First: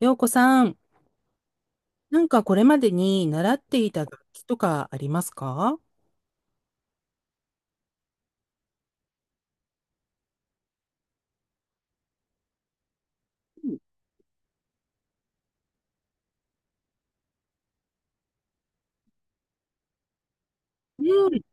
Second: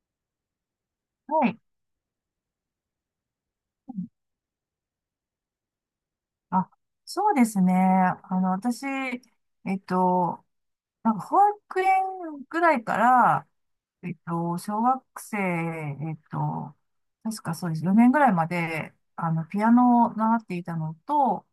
よう子さん、はい。なんかこれまでに習っていた楽器とかありますか？あ、そうですね。私、っと、保育園ぐらいから、小学生、確かそうです。4年ぐらいまで、ピアノを習っていたのうん。と、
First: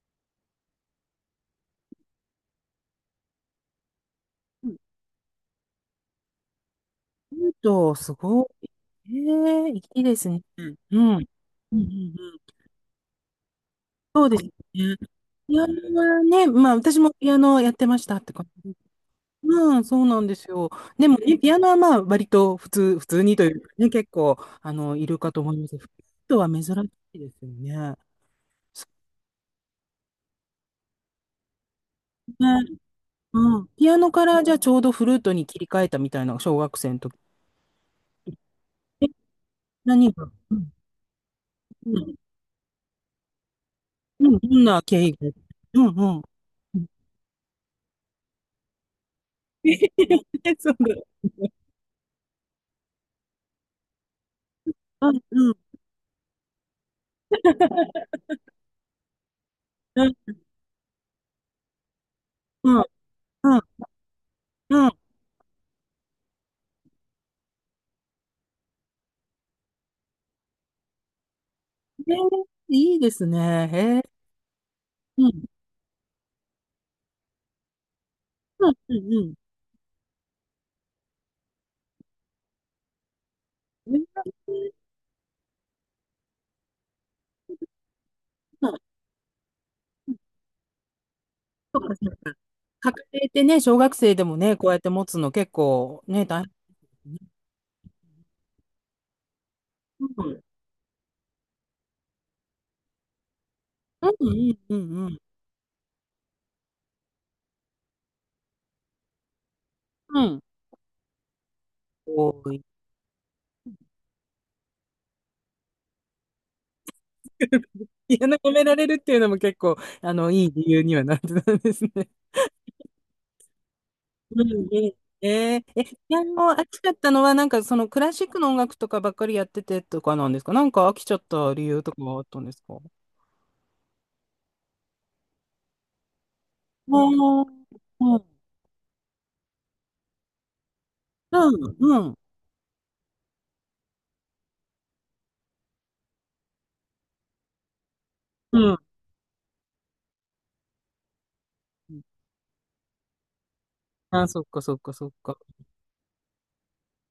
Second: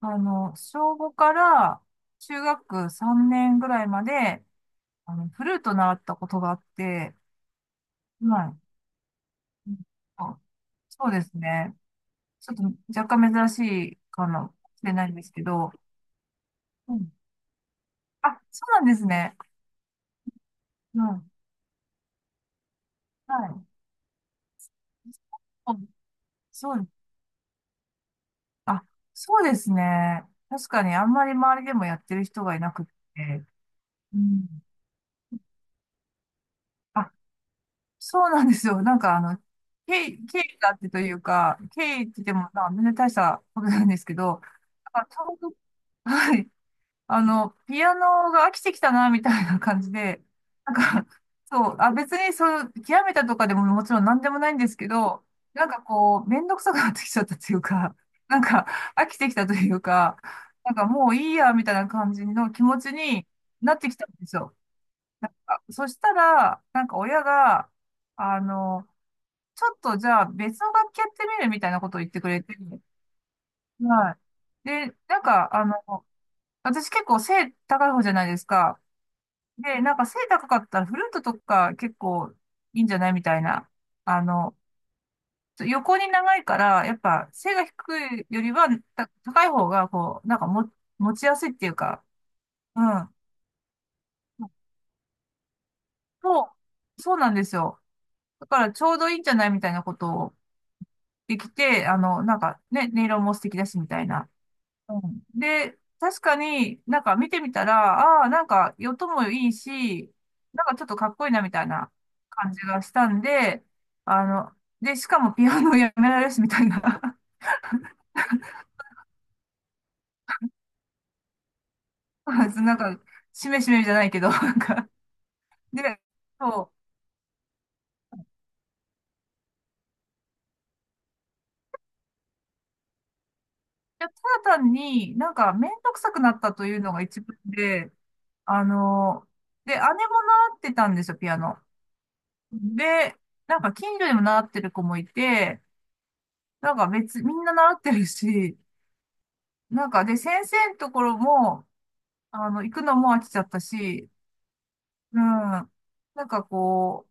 小5から中学3年ぐらいまで、うん、フルート習ったことがあって、うんと、すはごい。い。ええ、いいですあね。うん。うん。そうですね。うん。うん、ちょっと若干珍しいそかうですね。もしれないんですけピアど、ノはね、まあ私もピアノやってましたってあ、感そうじ。なんですね。うん、そうなんですよ。うでもん。ね、ピアノはまあ割と普通、普通にとはいうい。かね、結構、あの、いるかと思いまうす。フんルートは珍しそう、いですよね。あ、そそうですね。確かにあんまり周りでもやってるう人がいなね。くって。うん。ピアノうからじゃあん。ちょうどフルートに切り替えたみたいな、小学生のあ、時。そうなんですよ。経何緯、が、経う緯があん、ってというか、経う緯ってん、言っても、まあ、全然大したことなんですけうん、ど、どんな経あ、緯ちが？ょうど、うん、うん。はい。うん。ピアノが飽きてきたな、みたいな感じで、そなうんか、そう、あ、別にそう、極めたとかでももちろん何でもないんですけだ。うん、ど、うん、めんどくさくなってきちゃったというか、なんか飽きてきたといううん、か、もういいや、みたいな感じの気う持ん、ちにうん、なってきたんですよ。うん。そしたら、親が、あの、ちょっとじゃあ別の楽器やってみるみたいなことを言っへえ、てくれて、いいですね。へえ。はい。で、うん、私結構背高い方じゃないですうん、か。うん、うん。で、背高かったらフルートとか結構いいんじゃないみたいな。あの、横に長いから、やっぱ背が低いよりうはん、高い方が、こう、なんかも持ちやすいっていうそうかか、そうか。う家ん。庭ってね、小学生でもね、こうやって持つの結構ね、そ大変。う、そうなんですよ。だからちょうどいいんじゃないみたいなことうん、うをん、できて、音色も素敵だしみたういな。ん、ううん、うん。んで、確かに見てみたら、ああ、音もいいし、うん。ちょっとかっこいいなみたいなこ感じい。がしたんで、あの、で、しかもピアノやめられるしみたいな、いや、なんか褒められるっていうのも結構、あの、いい理由にはなってたんですね。なんか、しめしめじゃないけど、うん、うん。で、ピアノ飽そう、きちゃったのは、なんかそのクラシックの音楽とかばっかりやっててとかなんですか？なんか飽きちゃった理由とかはあったんですか？あいや、ただ単にめんどくさくなったというのが一番ー、で、うん、あの、で、姉も習ってたんですよ、ピアうノ。ん、うん。で、近所にも習ってる子もいて、なんか別、みんな習ってるし、うん。で、先生のところも、行くのも飽きちゃったし、あ、そっかそっかそっうん。か。んかこ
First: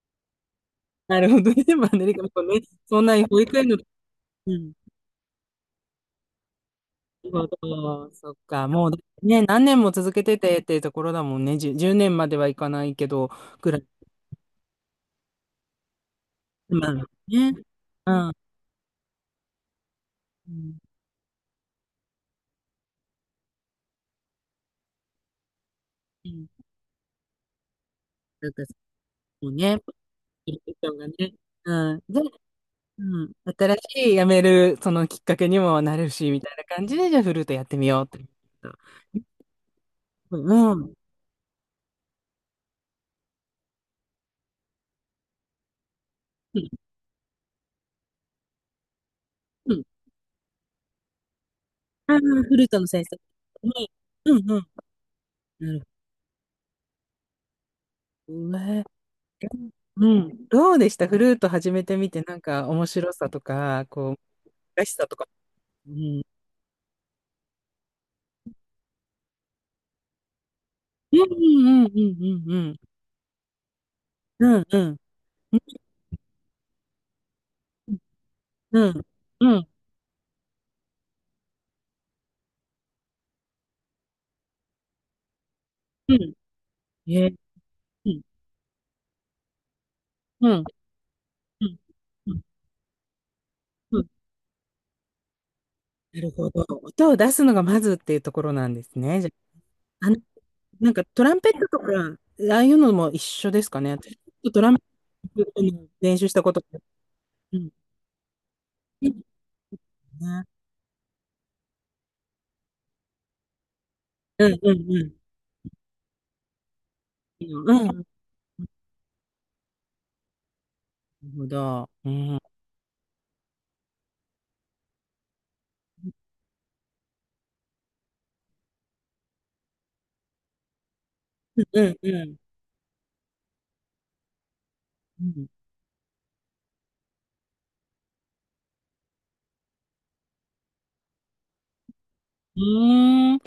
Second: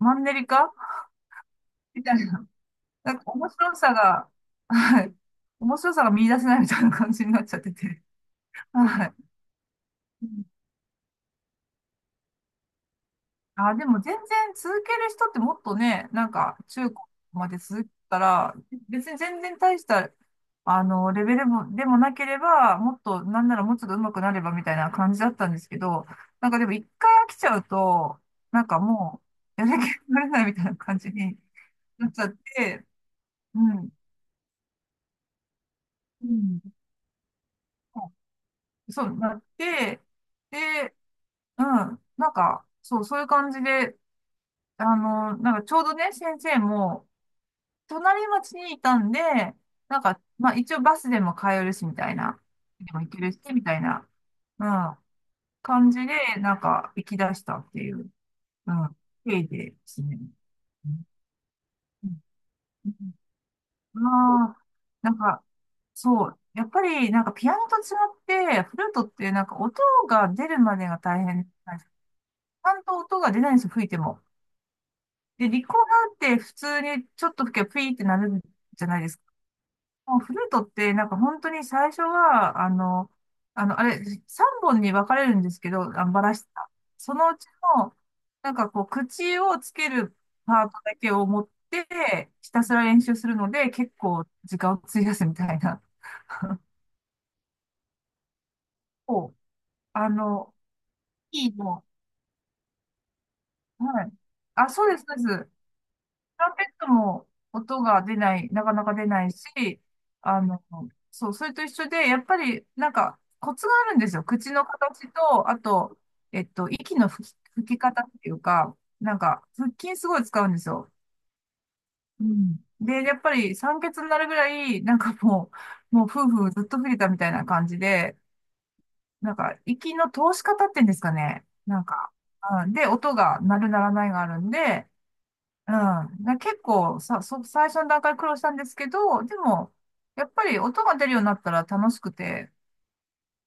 マンネリ化なるほどね。まあみね、たでもいな。ね、そんなに保面育園白の、さが、うん。はい。面白さが見出せないみたいな感じにななっるちゃっほてて。どそっか。もうはい。ね、何年も続けててっていうところだもんね。10、1年まではいかないけど、ぐあ、らでい。も全然続ける人ってもっとね、ま中あね。高まで続けうたん。ら、別に全然大した、うん。レベルも、でもなければ、もっと、なんならもうちょっと上手くなればみたいな感じだったんですけど、うん、でも一回飽きちゃうと、なんかもそうう、やるね。気になれないいみいたいな人感がじね。にうん。なっで、ちゃって、うん。新しうん、い辞める、そのきっかけにもなるうし、みたいん、な感じで、じゃフルートやってみようって。そうなって、うん。うで、ん。うん、そう、そういう感じで、ちょうどね、先生も、隣町にいたんで、うん。まあ一応バスでも通えるし、みたいな。フルートのでも先行生。けるし、みうたいな、ん。ううん。ん、うん。感じで、行き出したっていう、うな、ん、経緯ですうね。ん。どうでうしんた、フルート始めてうみて、なんか面ん白さとか、こう、まあ、難しさなとんか。か、うん。そう。やっぱり、ピアノと違って、フルートって音が出るまでがう大ん、変なんでうす。ん、うん、ちゃんと音が出ないんですよ、吹いても。うん、うん、うん。うん、で、うん。リコーうダーって普通にちょっと吹けばピーってなるじゃないん、ですか。うん。もうフルートって、本当に最初は、あれ、3本に分かれるんですけど、あバラしてた。そのえ、うちの、口をつけるうん、パートだけを持っうん、て、うん、ひたすら練習するので、結うん。構時間を費やすみたいな。なるほど。音を出すのがまずっていうところなんですね。じゃこう、あ、ああの、の、なんかトランいペいットとの。か、ああいうのも一緒ですかね。は私、い。ちょっとトあ、ランペそうです、そうです。ットラの練習したこンペと。ットもうん。音が出ない、なかなか出いいなでいし、すあね。の、そう、それと一緒で、やっぱり、コツがあるんですよ。う口ん、のうん、う形ん。と、あと、息の吹うきん。な方るっていうか、腹筋すごい使うんですよ。ほど。ううん。うん、ん。で、やっぱり酸欠になるぐらい、もう夫婦ずっと吹いたみたいな感じで、息の通し方っていうんですかね。うん、ううん、で、音が鳴る鳴らないがあるんで、ん。うん。で、結構さ、最初の段階苦労したんですけど、でも、やっぱり音が出るようになったら楽しくて、うーん。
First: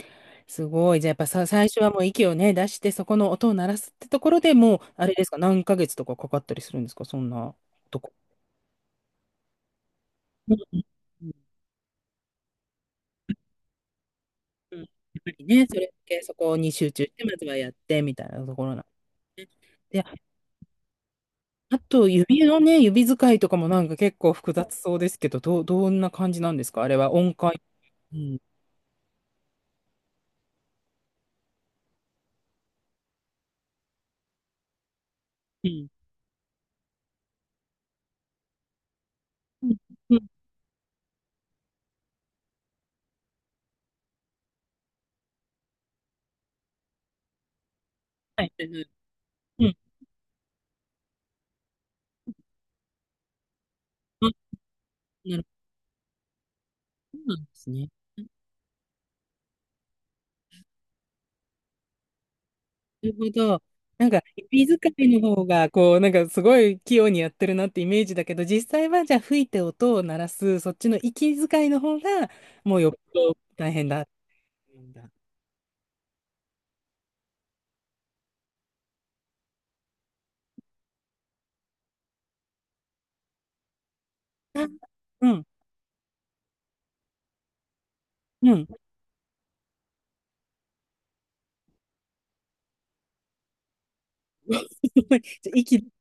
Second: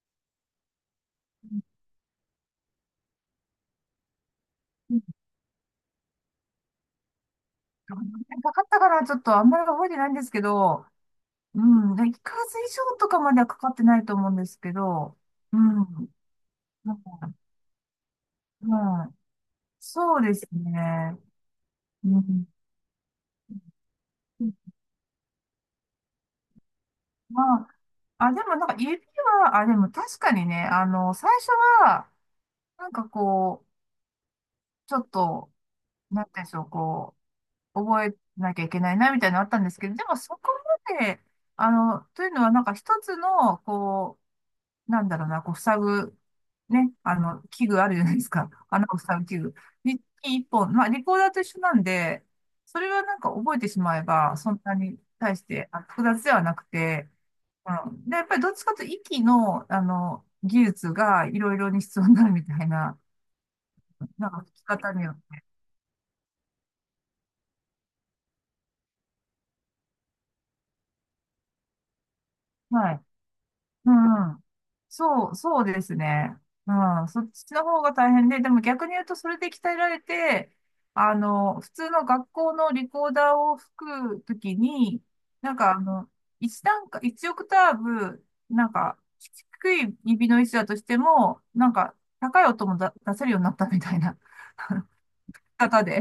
すごい。じゃあ、やっぱさ、最初はもう息をね、出して、そこの音を鳴らすってところでもう、うんあれですか、何ヶ月とかかかったりするんですか、そんなとこ。かかったからちょっとあんまり覚えてないんですけうん、ど、うん。うん、1ヶ月以上とかまではかかってないと思うんですけうん、やっど、ぱりうね、それだん、けそこに集なん中して、まかずはやってみたいなとこうろなんん、で、そうですね。あとう指ん、のね、指使いとかもなんか結構複雑そうですけど、どう、どんな感じなんですか、あれは音ま階。うあ、あ、ん。でも指は、あ、でも確かにね、最初は、なんかこう、ちょっと、うん。なんていうんでしょう、こう、覚えなきゃいけないな、みたいなのあったんうでん。すけど、でうもん、そこまで、というのは一つの、こう、なんだろうな、こう、塞ぐ、ね、器具あるじゃないですはか。いはい は穴い。を塞ぐ器具。うん。に一本。まあ、リコーダーと一緒なんで、それは覚えてしまえば、あ、そんなに対なしるてあ複雑ではなくて、ほど。そうなんですね。うん。で、やっぱりどっちかというと息の、技術がいろいろに必要になるみたいな、なるほど。なんか、聞き指使方にいよっのて。方が、こう、なんかすごい器用にやってるなってイメージだけど、実際はじゃあ吹いて音を鳴らす、そっちの息遣いの方が、もうよはっい。ぽど大変うだ。ん。うん。そう、そうですね。うん。そっちの方が大変で、でも逆に言うとそれで鍛えられて、普通の学校のリコーダーを吹くときあ、に、うん。なんかあの、一段階、一オクターブ、うん。 低い指の位置だとしても、高い音も出せるようになったみたいな じゃ方息、で。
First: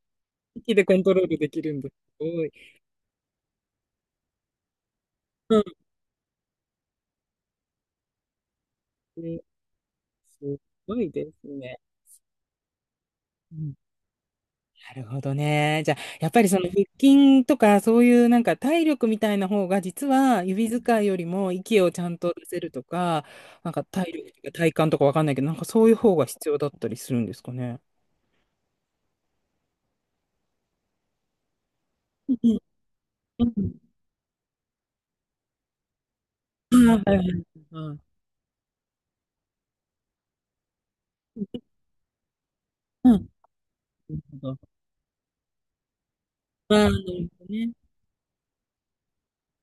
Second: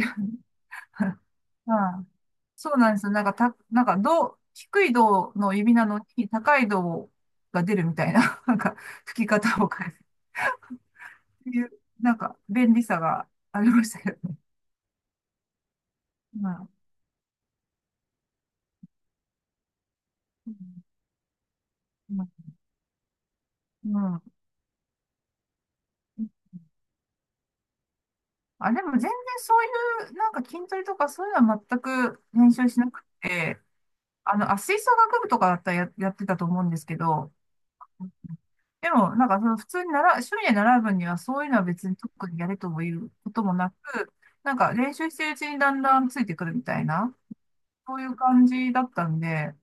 息でコントロ ールできるうんです。んすそうなんですよ。なんか、た、なんか、銅、低い銅のごい。う指ん。なのに、高い銅が出るみたいな、吹きね、方を変えるすごいっですていう、ね。便利さがうありん、ましたよね。なるほどね。じゃあ、やっぱりまそのあ、腹筋とか、そういうなんか体力みたいな方が、実はうん。指使いよりも息をちゃうんんと出せるとか、なんかう体力んとか体幹とかわかんないけど、なんかそういう方が必要だったりするんですかね。あ、でも全然そういう、筋トレとかそういうのは全くう練ん、習しなくうて、ん。あ、吹奏楽部とかだったらやってたと思うんでうすん、はけいはいはど、い、はい。でも、その普通に習う、趣味で習う分には、そういうのは別に特にやれともいううん。なこともなく、るほど。練習してるうちにだんだんついてくるみたいなるな、ほどね。そういう感じだったんで、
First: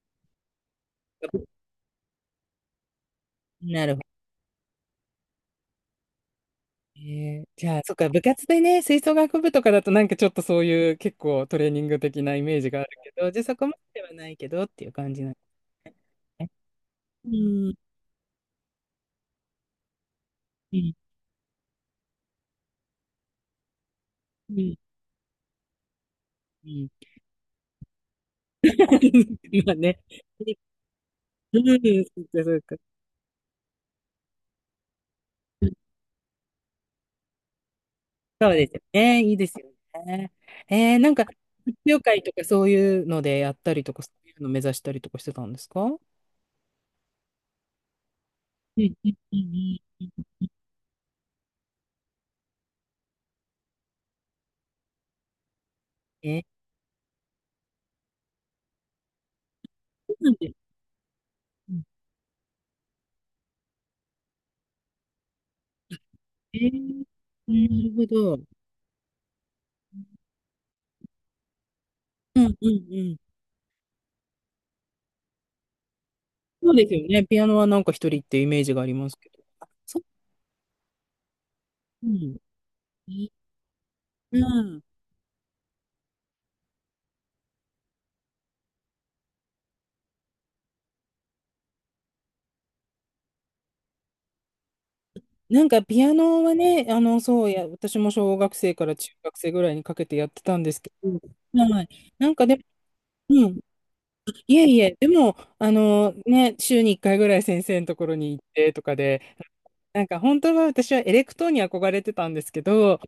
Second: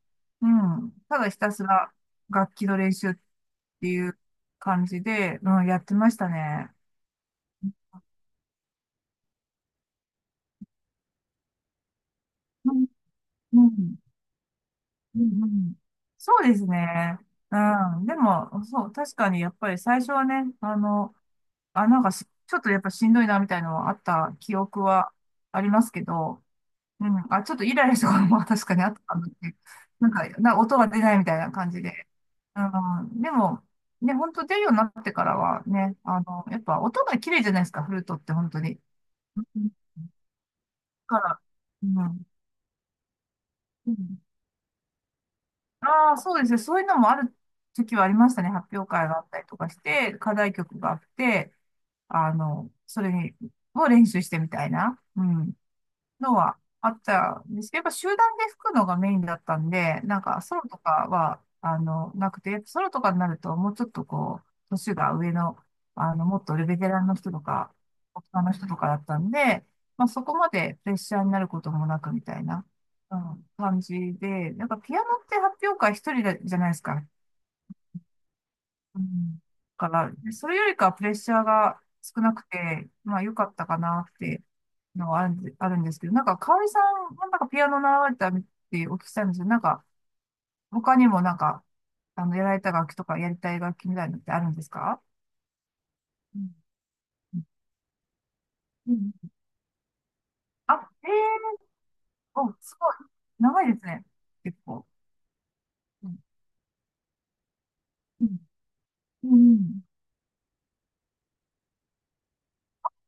うん。ただひたすら楽器の練習っなてるほいど。う感じで、うん、やってましたね。えじゃあ、そっか、部活でね、吹奏楽部とかだとなんかちょっとそういう結構トレーニング的なイメーうジがあん、るけど、じゃあそこうまん、ではないけどっていう感うじなんでんうんそすうね。ですね。ううん、ん。でも、そう、確かにやっぱり最初はね、うん、あ、なんかしちょっとやっぱしんどいなみたいなのはあったう記ん、憶 はありますけど、うん。うん。あ、ちょっとイライラしたことも確かにあったかなっ て。今ね。音が出ないみたいなうん、感じで。そっか、そっうか。ん。でも、ね、本当出るようになってからはね、やっぱ音が綺麗じゃないですか、フルートって本そう当ですに。よね。いいうですよんね。なんだか、か発ら、う表会ん。とかそういうのでやったりうとか、そんういうの目指したりとかしてたんですか？うん、ああ、そうですね。そういうのもある時はありましたね。発う表ん、会うん、があったりとかしうて、課題曲があって、それを練習してみたいな。うん。ん。のえー、はあったんですけど、やっぱ集団で吹くのがメインだったんで、そうなんです。ソロとかは、うなくて、やっぱソロとかになるともうちょっとこう、年が上の、もっとえベテラー、ンの人とか、なる大ほ人ど。の人とかだったんで、まあそこまでプレッシャーになることもなくみたういん、な、うん、ううん。ん、感じで、ピアノって発表会一人じゃなそいうですですか、よね。ピアノはなんか一人ってイメージがありうますけど。ん。あ、かそう、ら、それよりかはプレッシャーがう少なん。くて、まあ良かったかなっていううん。のはあるんで、あるんですけど、かおりさんもピアノ習われたってお聞きしたんですけど、他にもやられた楽器とかやりたい楽器みたいなのってあるんですか？なんかピアうノんはね、あの、そうや、私も小学生かうらん中学生ぐらいにかけてやってたんですけあ、ど、ええはい。なんかお、でも、すごい。うん。長いですね。い結えい構。え、でも、あうの、んね、週に1回ぐらい先生のところうにん行ってとかで、うんなんか本当は私はエレクトーンに憧れてたんですけど、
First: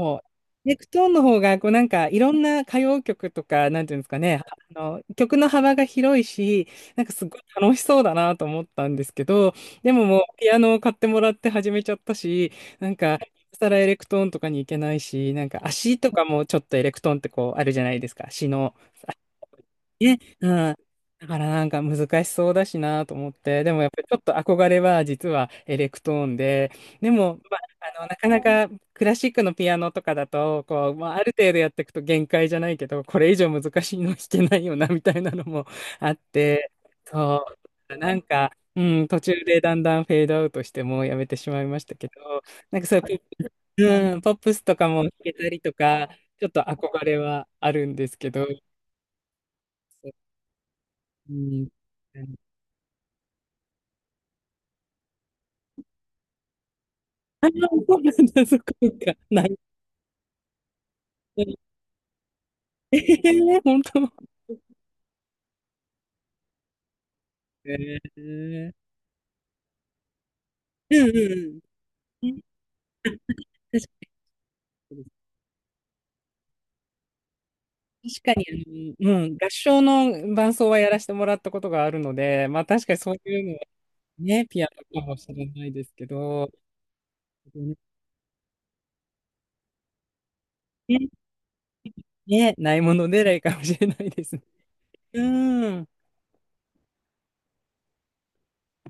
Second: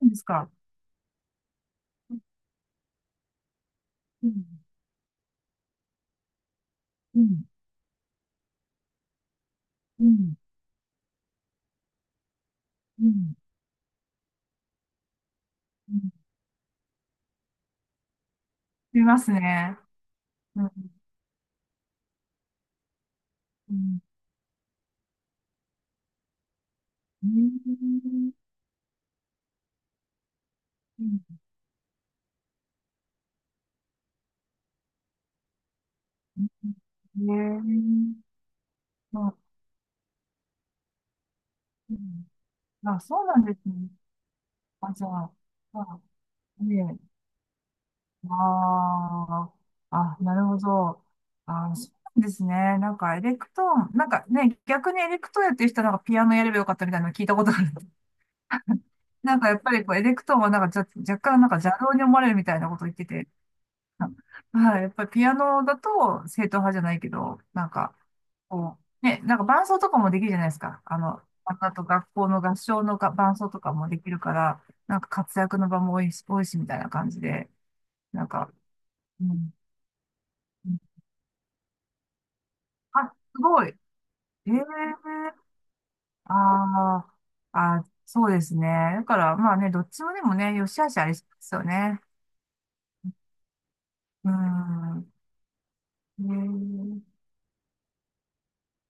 そうですう。か？ネクトーンの方が、こうなんかういんろんな歌謡曲とか、なんていうんですかうね、んあの、曲の幅が広いし、なんかうすごいん楽しそうだなと思ったんですけど、でうももうんピアノを買ってもらって始めちゃったし、なんうか、んさらエレクトーンとかに行けないし、なんか足とかもちょっとエレクトーンってこうあるじゃないですか。足の見ますね。ね、ううん。ん。だからなんか難しそうだしなと思って、でうもやっぱんりちょっと憧れは実はエレクトーンで、でうーも、まあ、あの、なかんなかクラシックのピアノとかだと、こう、まあ、ある程度やっていくと限界じゃないけど、これ以上難しいの弾けないよな、みたいなのも あって、ねそえ、う、なんか、うん、途ま中あ、でだんだんフェードアウトしてもうやめてしまいましたうけど、んなんかそうあ、いうそうなんですね。プ、うん、ポップスとかあ、もじゃ弾あ、けたりとまあ、か、ちょっとね憧え、れはあるんですけど、ああ、あ、なるほど。うん。あ、そうなんですね。エレクトーン、逆にエレクトーンやってる人はピアノやればよかったみたいなの聞いたこああ、とある。そうなんだ、そっかそっか。なやい、っぱりこう、エレクトーンは若干邪道に思われるみたいなこと言っえてて。え本あ当。はい、やっぱりピアノだと正統派じゃないけど、ええ、こう、ね、伴奏とかもできるじゃないですか。うん、うあと学校ん、うん。の合唱のが伴奏とか確もできるから、かに、活躍の場も多いしみたいな感じで、確なんかか、にあの、ううん、合ん、唱の伴奏はやらせてもらったことがあるので、まあ確かにあ、そうすいうのはごい。えね、えピアノかもしれないですけあど、あ、ね、あ、そうですね。だから、まあね、どっちもでもね、良し悪しありそうですよね。ね、ないものねらいかもしれないでうすね。ん。うん。ええ